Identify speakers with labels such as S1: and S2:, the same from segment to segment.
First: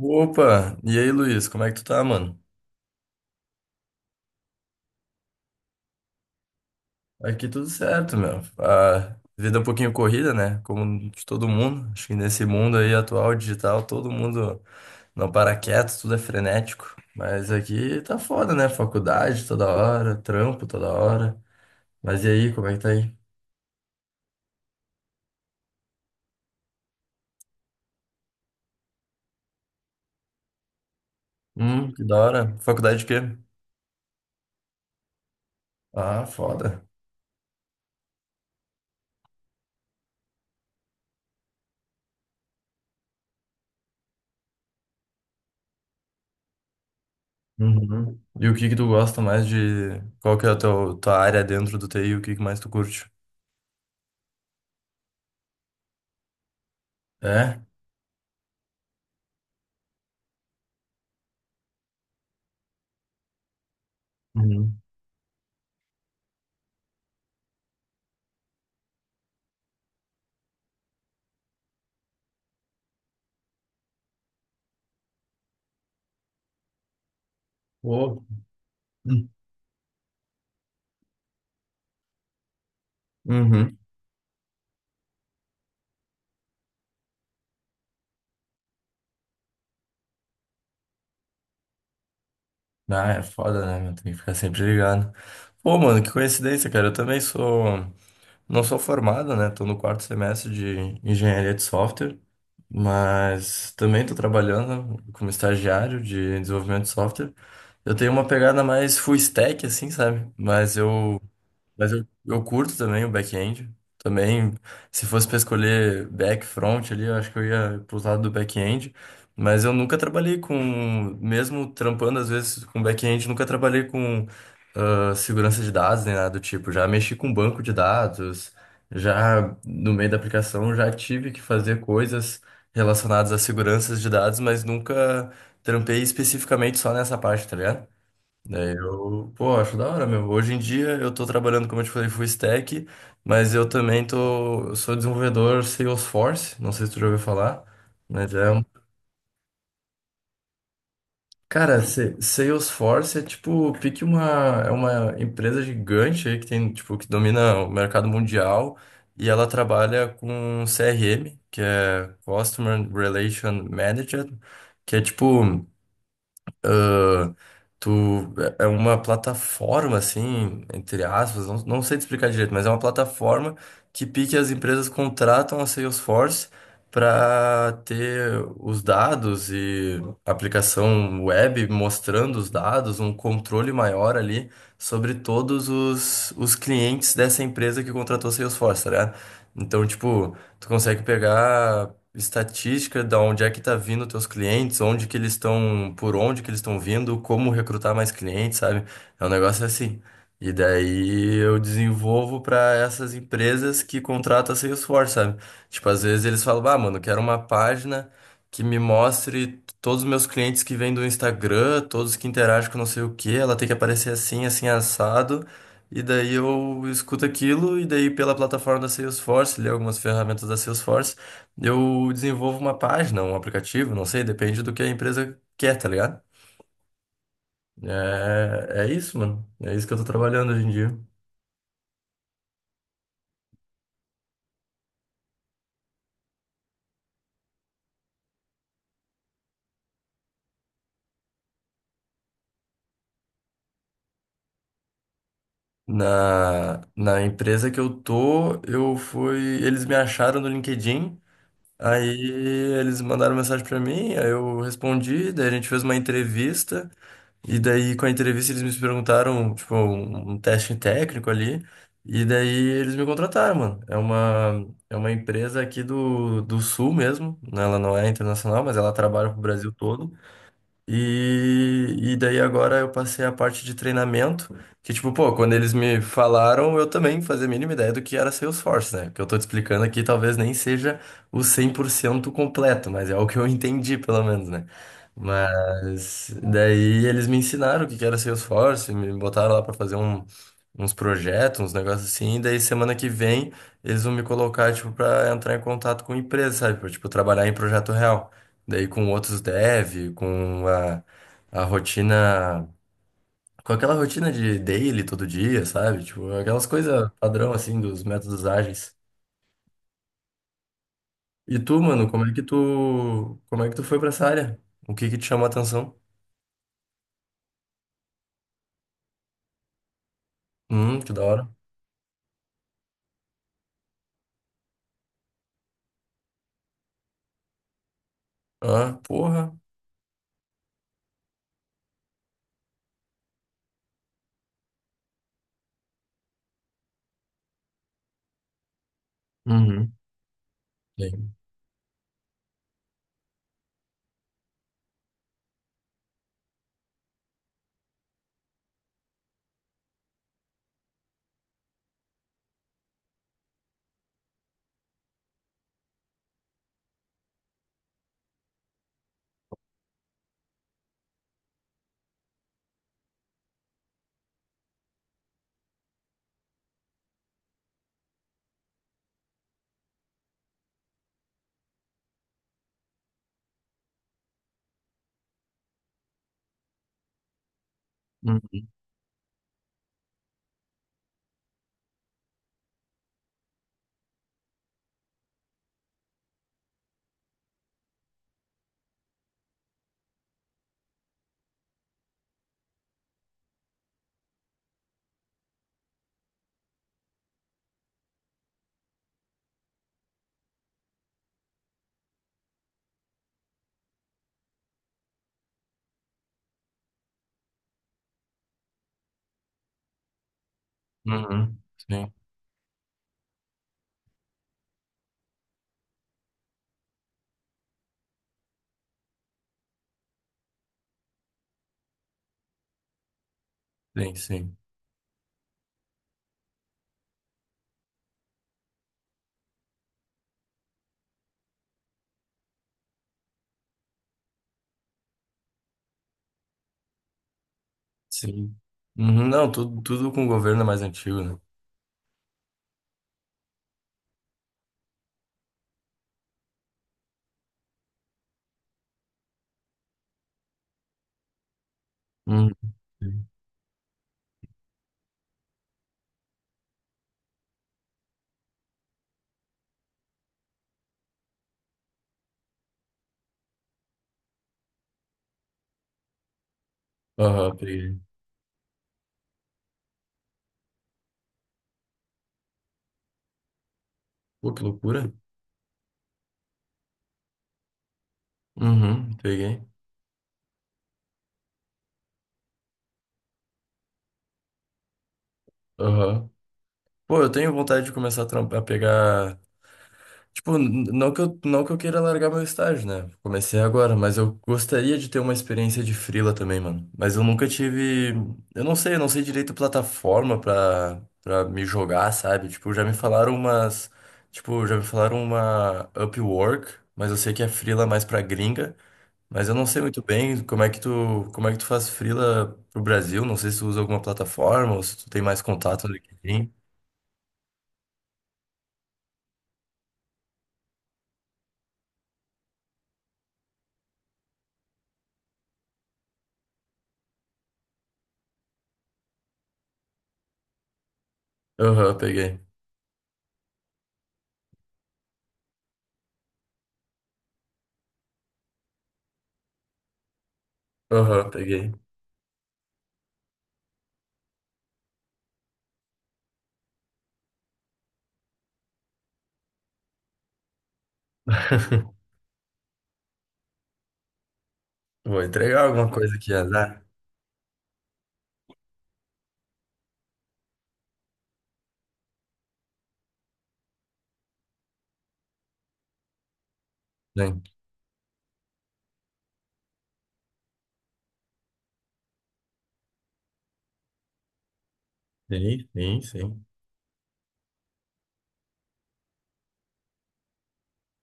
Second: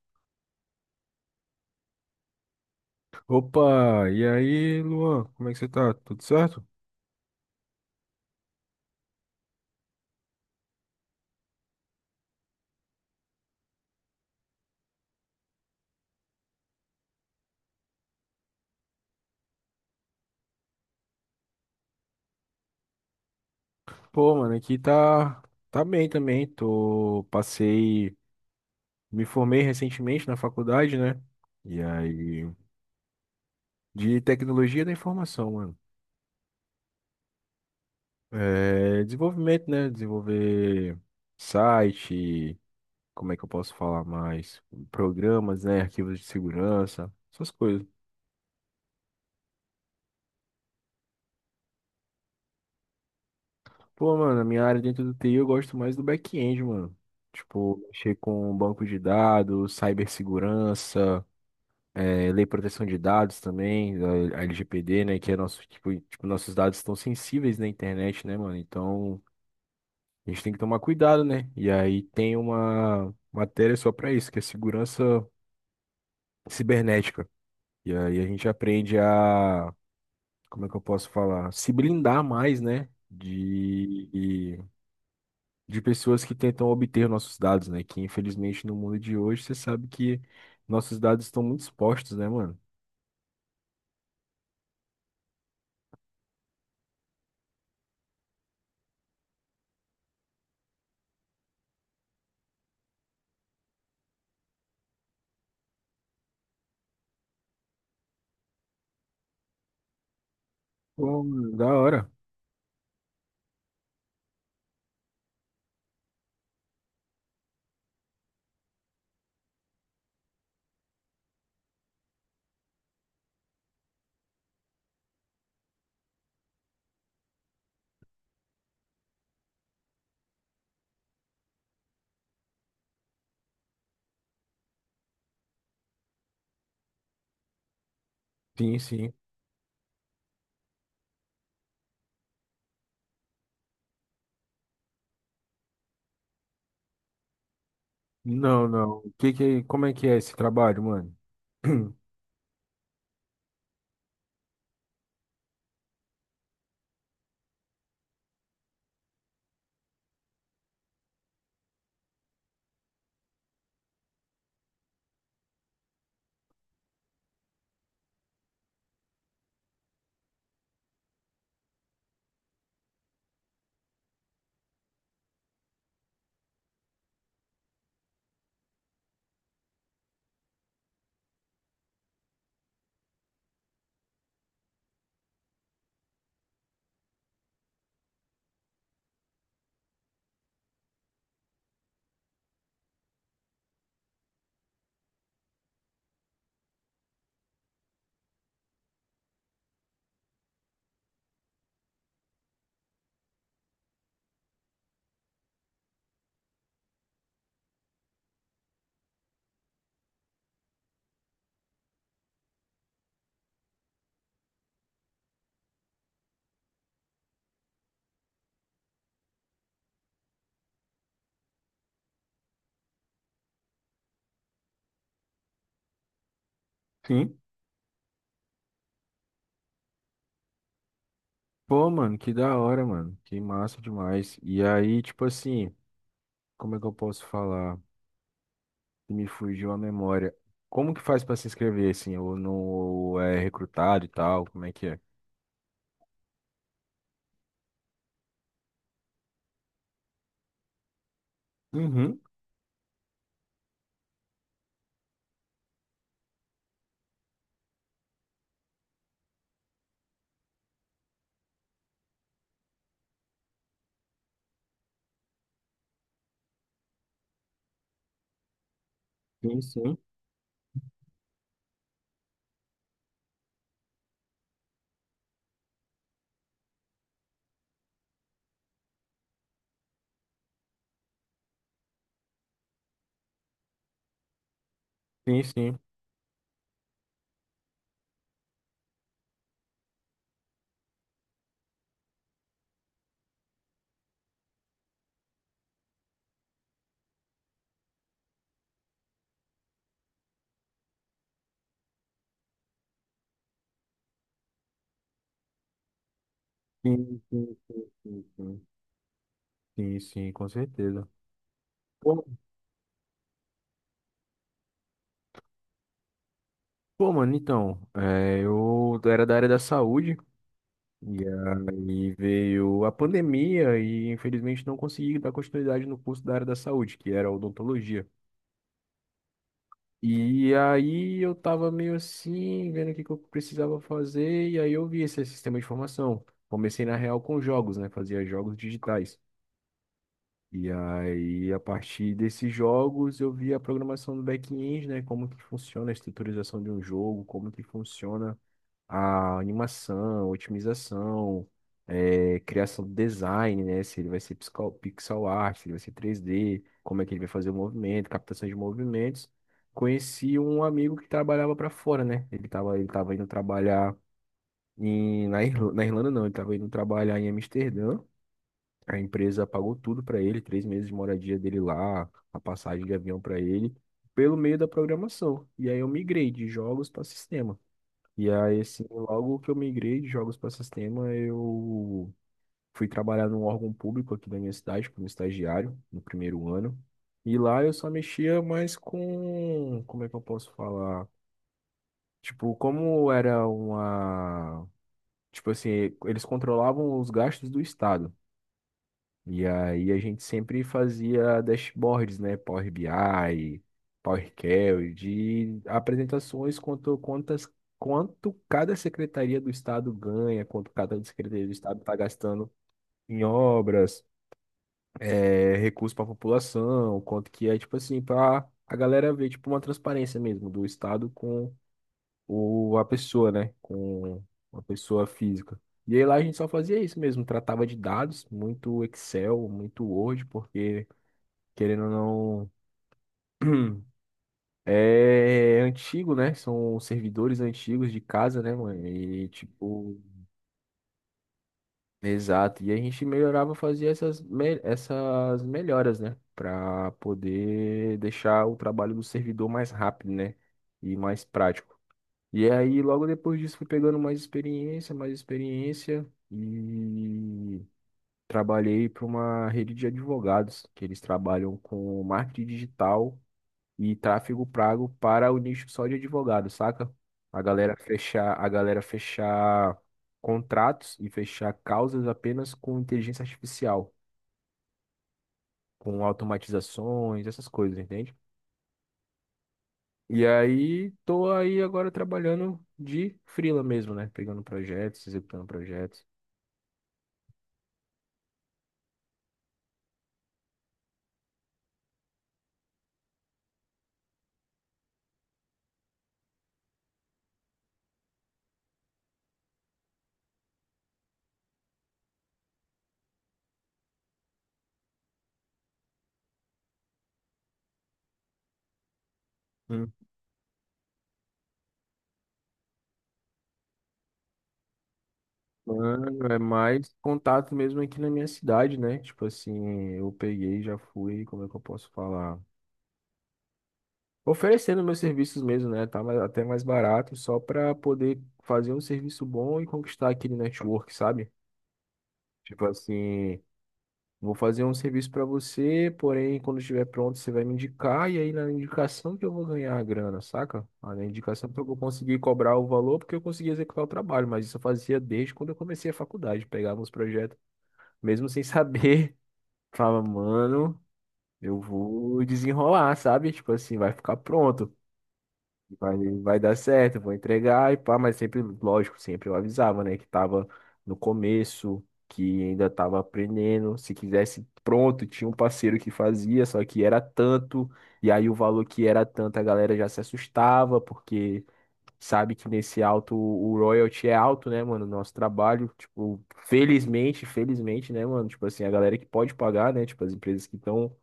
S1: Opa! E aí, Luiz, como é que tu tá, mano?
S2: Opa, e aí, Luan, como é que você tá? Tudo certo?
S1: Aqui tudo certo, meu. A vida é um pouquinho corrida, né? Como de todo mundo. Acho que nesse mundo aí atual, digital, todo mundo não para quieto, tudo é frenético. Mas aqui tá foda, né? Faculdade toda hora, trampo toda hora. Mas e aí, como é que tá aí?
S2: Pô, mano, aqui tá bem também. Passei, me formei recentemente na faculdade, né? E
S1: Que da
S2: aí,
S1: hora. Faculdade de quê?
S2: de tecnologia da informação, mano.
S1: Ah, foda.
S2: É, desenvolvimento, né? Desenvolver site, como é que eu posso falar mais? Programas, né? Arquivos de segurança, essas coisas.
S1: Uhum. E o que que tu gosta mais de... Qual que é a tua área dentro do TI? O que que mais tu curte?
S2: Pô, mano, a minha área dentro do TI eu gosto mais do back-end, mano.
S1: É?
S2: Tipo, mexer com banco de dados, cibersegurança, lei de proteção de dados também, a
S1: Uhum.
S2: LGPD, né? Que é nosso, tipo, nossos dados estão sensíveis na internet, né, mano? Então, a gente tem que tomar cuidado, né? E aí tem uma matéria só pra isso, que é segurança cibernética. E aí
S1: Pô.
S2: a gente aprende a, como é que eu posso falar? Se blindar mais, né?
S1: Uhum.
S2: De de pessoas que tentam obter nossos dados, né? Que infelizmente no mundo de hoje você sabe que nossos dados estão muito expostos, né, mano?
S1: Ah, é foda, né, meu? Tem que ficar sempre ligado. Pô, mano, que coincidência, cara. Eu também sou. Não sou formado, né? Tô no quarto semestre de engenharia de software, mas também tô trabalhando como estagiário de desenvolvimento de software. Eu tenho uma pegada mais full stack, assim, sabe? Mas eu...
S2: Pô, mano, da
S1: Mas eu,
S2: hora.
S1: eu curto também o back-end. Também, se fosse para escolher back, front ali, eu acho que eu ia pro lado do back-end. Mas eu nunca trabalhei com, mesmo trampando às vezes com back-end, nunca trabalhei com segurança de dados nem nada do tipo. Já mexi com banco de dados, já no meio da aplicação já tive que fazer coisas relacionadas a seguranças de dados, mas nunca trampei especificamente só nessa parte, tá ligado? Daí
S2: Sim, sim.
S1: eu, pô, acho da hora mesmo. Hoje em dia eu tô trabalhando, como eu te falei, full stack, mas eu também tô, eu sou desenvolvedor Salesforce, não sei se tu já ouviu falar, mas é, um-
S2: Não, não. O que que, como é que é esse trabalho, mano?
S1: cara, se- Salesforce é tipo, pique uma, é uma empresa gigante aí que tem, tipo, que domina o mercado mundial e ela trabalha com CRM, que é Customer Relation Manager, que é tipo... ah, Tu... é uma plataforma, assim, entre aspas, não, não sei te explicar direito, mas é uma plataforma que pique as empresas contratam a Salesforce para ter os dados e aplicação web mostrando os dados, um controle maior ali sobre todos os clientes dessa empresa que contratou a Salesforce, tá ligado? Então, tipo, tu consegue pegar estatística, da onde é que tá vindo teus clientes, onde que eles estão, por onde que eles estão vindo, como recrutar mais clientes, sabe? É um negócio assim. E daí eu desenvolvo para essas empresas que contratam a Salesforce, sabe? Tipo, às vezes eles falam, ah, mano, quero uma página que me mostre todos os meus clientes que vêm do Instagram, todos que interagem com não sei o quê, ela tem que aparecer assim, assim, assado. E daí eu escuto aquilo, e daí pela plataforma da Salesforce, li algumas ferramentas da Salesforce. Eu desenvolvo uma página, um aplicativo, não sei, depende do que a empresa quer, tá ligado?
S2: Sim.
S1: É, é isso, mano. É isso que eu tô trabalhando hoje em dia.
S2: Pô, mano, que da hora, mano. Que massa demais. E aí, tipo assim, como é que eu posso falar? Me fugiu a memória. Como que faz pra se inscrever, assim? Ou não ou é recrutado e tal? Como é que é?
S1: Na, na empresa que eu tô, eu fui. Eles me acharam no LinkedIn, aí
S2: Uhum.
S1: eles mandaram mensagem pra mim, aí eu respondi, daí a gente fez uma entrevista. E daí, com a entrevista, eles me perguntaram, tipo, um teste técnico ali. E daí, eles me contrataram, mano. É uma empresa aqui do, do Sul mesmo. Né? Ela não é internacional, mas ela trabalha pro
S2: Sim,
S1: Brasil
S2: sim.
S1: todo. E daí agora eu passei a parte de treinamento, que tipo, pô, quando eles me falaram, eu também fazia a mínima ideia do que era Salesforce, né? O que eu tô te explicando aqui talvez nem seja o 100% completo, mas é o que eu entendi, pelo menos, né?
S2: Sim, sim.
S1: Mas daí eles me ensinaram o que que era Salesforce, me botaram lá pra fazer um- uns projetos, uns negócios assim, e daí semana que vem eles vão me colocar, tipo, pra entrar em contato com empresa, sabe? Pra, tipo, trabalhar em projeto real. Daí com outros dev, com a rotina, com aquela rotina de daily todo dia, sabe? Tipo, aquelas coisas
S2: Sim,
S1: padrão
S2: sim,
S1: assim
S2: sim,
S1: dos
S2: sim,
S1: métodos
S2: sim.
S1: ágeis.
S2: Sim, sim, com certeza.
S1: E tu, mano,
S2: Pô,
S1: como é que tu, como é que tu foi pra essa área? O que que te chamou a atenção?
S2: pô, mano, então, eu era da área da saúde
S1: Que
S2: e
S1: da hora.
S2: aí veio a pandemia e infelizmente não consegui dar continuidade no curso da área da saúde, que era odontologia.
S1: Ah, porra.
S2: E aí eu tava meio assim, vendo o que que eu precisava fazer e aí eu vi esse sistema de formação. Comecei na real com jogos, né? Fazia jogos digitais.
S1: Uhum.
S2: E
S1: Sim.
S2: aí, a partir desses jogos, eu vi a programação do back-end, né? Como que funciona a estruturização de um jogo, como que funciona a animação, otimização, criação do design, né? Se ele vai ser pixel art, se ele vai ser 3D, como é que ele vai fazer o movimento, captação de movimentos. Conheci um amigo que trabalhava para fora, né? Ele tava indo trabalhar na Irlanda, na Irlanda não, ele tava indo trabalhar em Amsterdã. A empresa pagou tudo para ele, 3 meses de moradia dele lá, a passagem de avião para ele, pelo meio da programação. E aí eu migrei de jogos para sistema. E aí,
S1: Uhum.
S2: assim, logo que eu migrei de jogos para sistema, eu fui trabalhar num órgão público aqui da minha cidade, como estagiário, no primeiro ano. E lá eu só mexia mais com, como é que eu posso falar? Tipo, como era uma, tipo assim, eles controlavam os gastos do estado. E aí a gente sempre fazia dashboards, né? Power BI, Power Query, de apresentações quanto cada secretaria do estado ganha, quanto cada secretaria do
S1: Uhum.
S2: estado está
S1: Sim,
S2: gastando em obras, recursos para a população, quanto que é tipo assim para a galera ver tipo uma transparência mesmo do estado com ou a pessoa, né?
S1: sim,
S2: Com
S1: sim.
S2: uma pessoa física. E aí lá a gente só fazia isso mesmo, tratava de dados, muito Excel, muito Word, porque querendo ou não, é antigo, né? São servidores antigos de casa, né,
S1: Sim.
S2: mano?
S1: Uhum.
S2: E
S1: Não, tudo,
S2: tipo,
S1: tudo com o governo é mais antigo, né?
S2: exato. E a gente melhorava, fazia essas melhoras, né? Pra poder deixar o trabalho do servidor mais rápido, né? E mais prático. E
S1: Uhum.
S2: aí, logo
S1: Sim.
S2: depois disso, fui pegando mais experiência e trabalhei para uma rede de advogados, que eles trabalham com marketing digital e tráfego pago para o nicho só de advogados, saca? A
S1: Aham,
S2: galera
S1: peguei.
S2: fechar, a galera fechar contratos e fechar causas apenas com inteligência artificial,
S1: Pô, que loucura.
S2: com automatizações, essas coisas, entende?
S1: Uhum, peguei.
S2: E aí, tô aí agora trabalhando de freela mesmo, né? Pegando projetos, executando projetos.
S1: Aham. Pô, eu tenho vontade de começar a trampar, pegar. Tipo, n- não que eu, não que eu queira largar meu estágio, né? Comecei agora, mas eu gostaria de ter uma experiência de freela também, mano. Mas eu nunca tive. Eu não sei direito a plataforma pra, pra me jogar, sabe? Tipo, já me falaram umas. Tipo, já me falaram uma Upwork, mas eu sei que é freela mais pra gringa. Mas eu não sei
S2: Hum,
S1: muito bem como é que tu, como é que tu faz freela pro Brasil. Não sei se tu usa alguma plataforma ou se tu tem mais contato no
S2: Mano, é
S1: LinkedIn.
S2: mais contato mesmo aqui na minha cidade, né? Tipo assim, eu peguei, já fui, como é que eu posso falar? Oferecendo meus serviços mesmo, né? Tá até mais barato, só pra poder fazer um serviço bom e conquistar aquele network, sabe?
S1: Aham, peguei.
S2: Tipo assim, vou fazer um serviço pra você, porém, quando estiver pronto, você vai me indicar, e aí na indicação que eu vou ganhar a grana, saca? Ah, na
S1: Aham,
S2: indicação que eu
S1: peguei.
S2: vou conseguir cobrar o valor, porque eu consegui executar o trabalho, mas isso eu fazia desde quando eu comecei a faculdade, pegava uns projetos mesmo sem saber, falava, mano, eu vou desenrolar, sabe? Tipo assim, vai ficar pronto,
S1: Vou entregar alguma
S2: vai,
S1: coisa aqui,
S2: vai dar
S1: azar.
S2: certo, vou entregar e pá, mas sempre, lógico, sempre eu avisava, né, que tava no começo, que ainda tava aprendendo, se quisesse pronto, tinha um parceiro que fazia, só que era
S1: Sim,
S2: tanto, e aí o valor que era tanto, a galera já se assustava, porque sabe que nesse alto o royalty é alto, né, mano? Nosso
S1: sim,
S2: trabalho,
S1: sim.
S2: tipo,
S1: Sim.
S2: felizmente, felizmente, né, mano? Tipo assim, a galera que pode pagar, né? Tipo, as empresas que estão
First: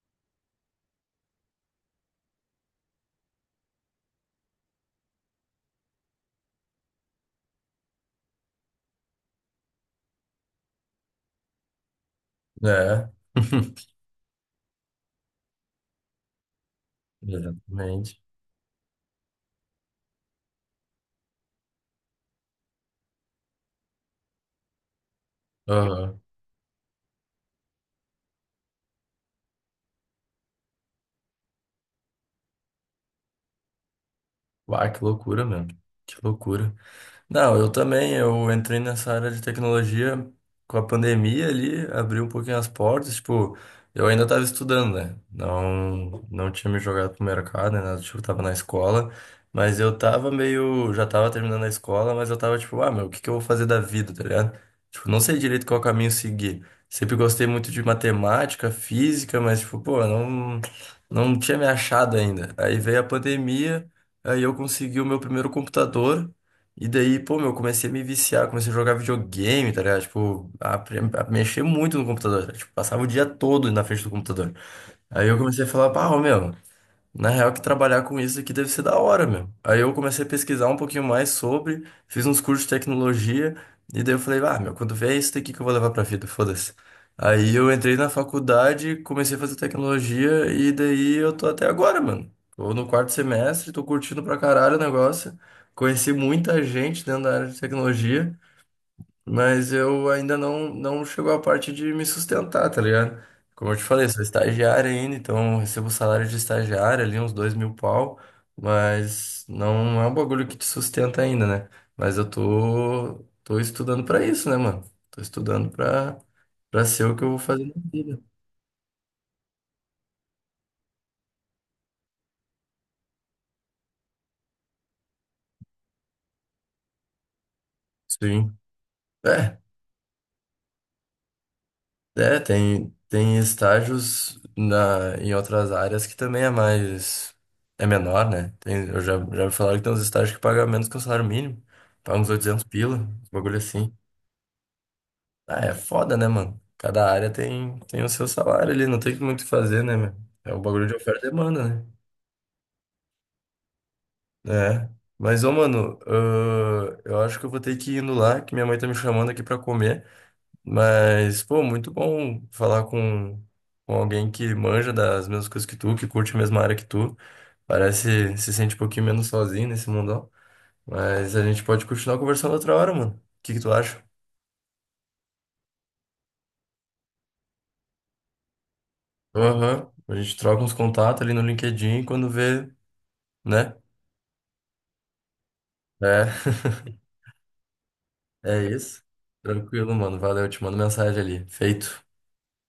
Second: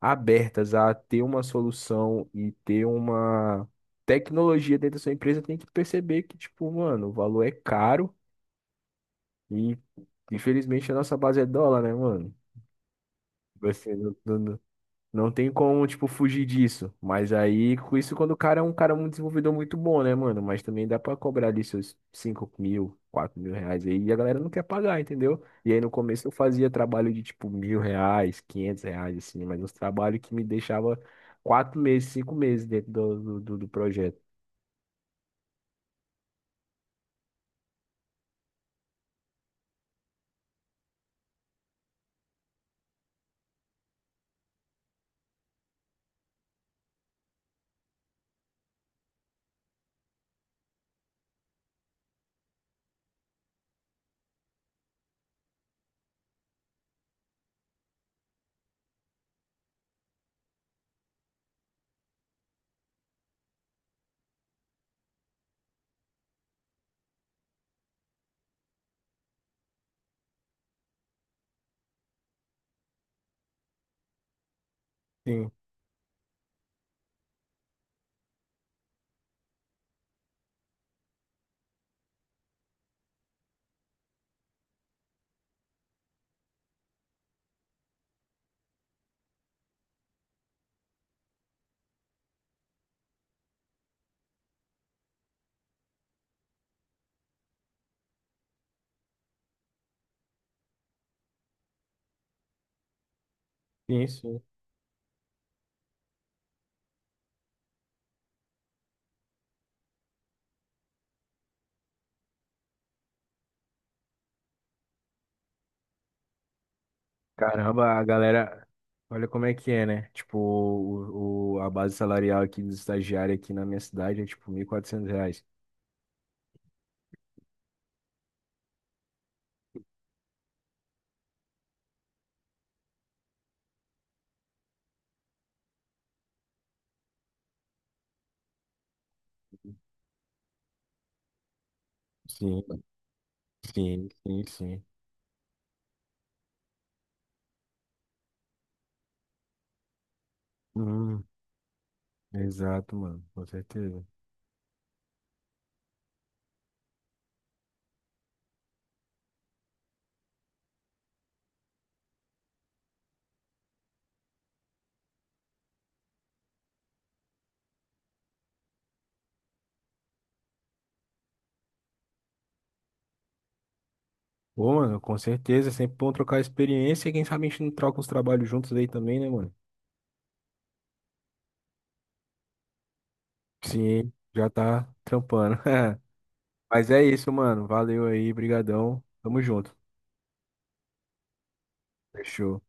S2: abertas a ter uma solução e ter uma tecnologia dentro da sua empresa tem que perceber que, tipo, mano, o valor é caro e infelizmente a nossa base é dólar, né, mano?
S1: É,
S2: Você não tem como, tipo, fugir disso. Mas aí, com isso,
S1: exatamente.
S2: quando o cara é um cara muito desenvolvedor muito bom, né, mano? Mas também dá pra cobrar ali seus 5 mil, R$ 4.000 aí. E a galera não quer pagar, entendeu? E aí, no
S1: Aham.
S2: começo, eu fazia trabalho de, tipo, R$ 1.000, R$ 500, assim. Mas uns trabalhos que me deixava 4 meses, 5 meses dentro do projeto.
S1: Uai, que loucura, meu. Que loucura. Não, eu também, eu entrei nessa área de tecnologia com a pandemia ali, abri um pouquinho as portas, tipo, eu ainda estava estudando, né? Não, não tinha me jogado pro mercado, né? Nada, tipo, tava na escola, mas eu tava meio, já tava terminando a escola, mas eu tava tipo, ah, meu, o que que eu vou fazer da vida, tá ligado? Tipo, não sei direito qual caminho seguir. Sempre gostei muito de matemática, física, mas tipo, pô, não, não tinha me achado ainda. Aí veio a pandemia, aí eu consegui o meu primeiro computador e daí, pô, meu, eu comecei a me viciar, comecei a jogar videogame, tá ligado? Tipo, a mexer muito no computador, tá ligado? Tipo, passava o dia todo na frente do computador. Aí eu
S2: Sim,
S1: comecei a falar, pá, ô, meu. Na real, que trabalhar com isso aqui deve ser da hora, meu. Aí eu comecei a pesquisar um pouquinho mais sobre, fiz uns cursos de tecnologia, e daí eu falei, ah, meu, quando vier isso daqui que eu vou levar pra vida, foda-se. Aí eu entrei na faculdade, comecei a fazer tecnologia, e daí eu tô até agora, mano. Tô no quarto semestre, tô curtindo pra caralho o negócio. Conheci muita gente dentro da área de tecnologia. Mas eu ainda não, não chegou a parte de me sustentar, tá ligado? Como eu te falei,
S2: sim,
S1: sou
S2: sim.
S1: estagiário ainda, então eu recebo um salário de estagiário ali, uns 2.000 pau, mas não é um bagulho que te sustenta ainda, né? Mas eu tô, tô estudando pra isso, né, mano? Tô estudando pra, pra ser o que eu vou fazer na
S2: Caramba, a
S1: vida.
S2: galera, olha como é que é, né? Tipo, a base salarial aqui dos estagiários aqui na minha cidade é tipo R$ 1.400.
S1: Sim. É. É, tem, tem estágios na, em outras áreas que também é mais. É menor, né? Tem, eu já, já me falaram que tem uns estágios que pagam menos que o salário mínimo. Paga uns 800
S2: Sim,
S1: pila, uns bagulho assim.
S2: sim, sim, sim.
S1: Ah, é foda, né, mano? Cada área tem, tem o seu salário ali, não tem muito o que fazer, né, meu? É o bagulho de
S2: Hum,
S1: oferta e demanda, né?
S2: exato, mano, com certeza.
S1: É. Mas, ô, mano, eu acho que eu vou ter que ir indo lá, que minha mãe tá me chamando aqui pra comer. Mas, pô, muito bom falar com alguém que manja das mesmas coisas que tu, que curte a mesma área que tu. Parece se sente um pouquinho menos sozinho nesse mundão. Mas a gente pode continuar conversando outra hora, mano. O que que tu acha?
S2: Pô, mano, com certeza, é sempre bom trocar experiência e quem sabe a gente não troca uns trabalhos juntos aí também, né, mano?
S1: Aham. A gente troca uns contatos ali no LinkedIn e quando vê, né?
S2: Sim, já tá trampando.
S1: É.
S2: Mas é isso, mano, valeu aí,
S1: É
S2: brigadão,
S1: isso.
S2: tamo junto.
S1: Tranquilo, mano. Valeu, eu te mando mensagem ali. Feito.
S2: Fechou.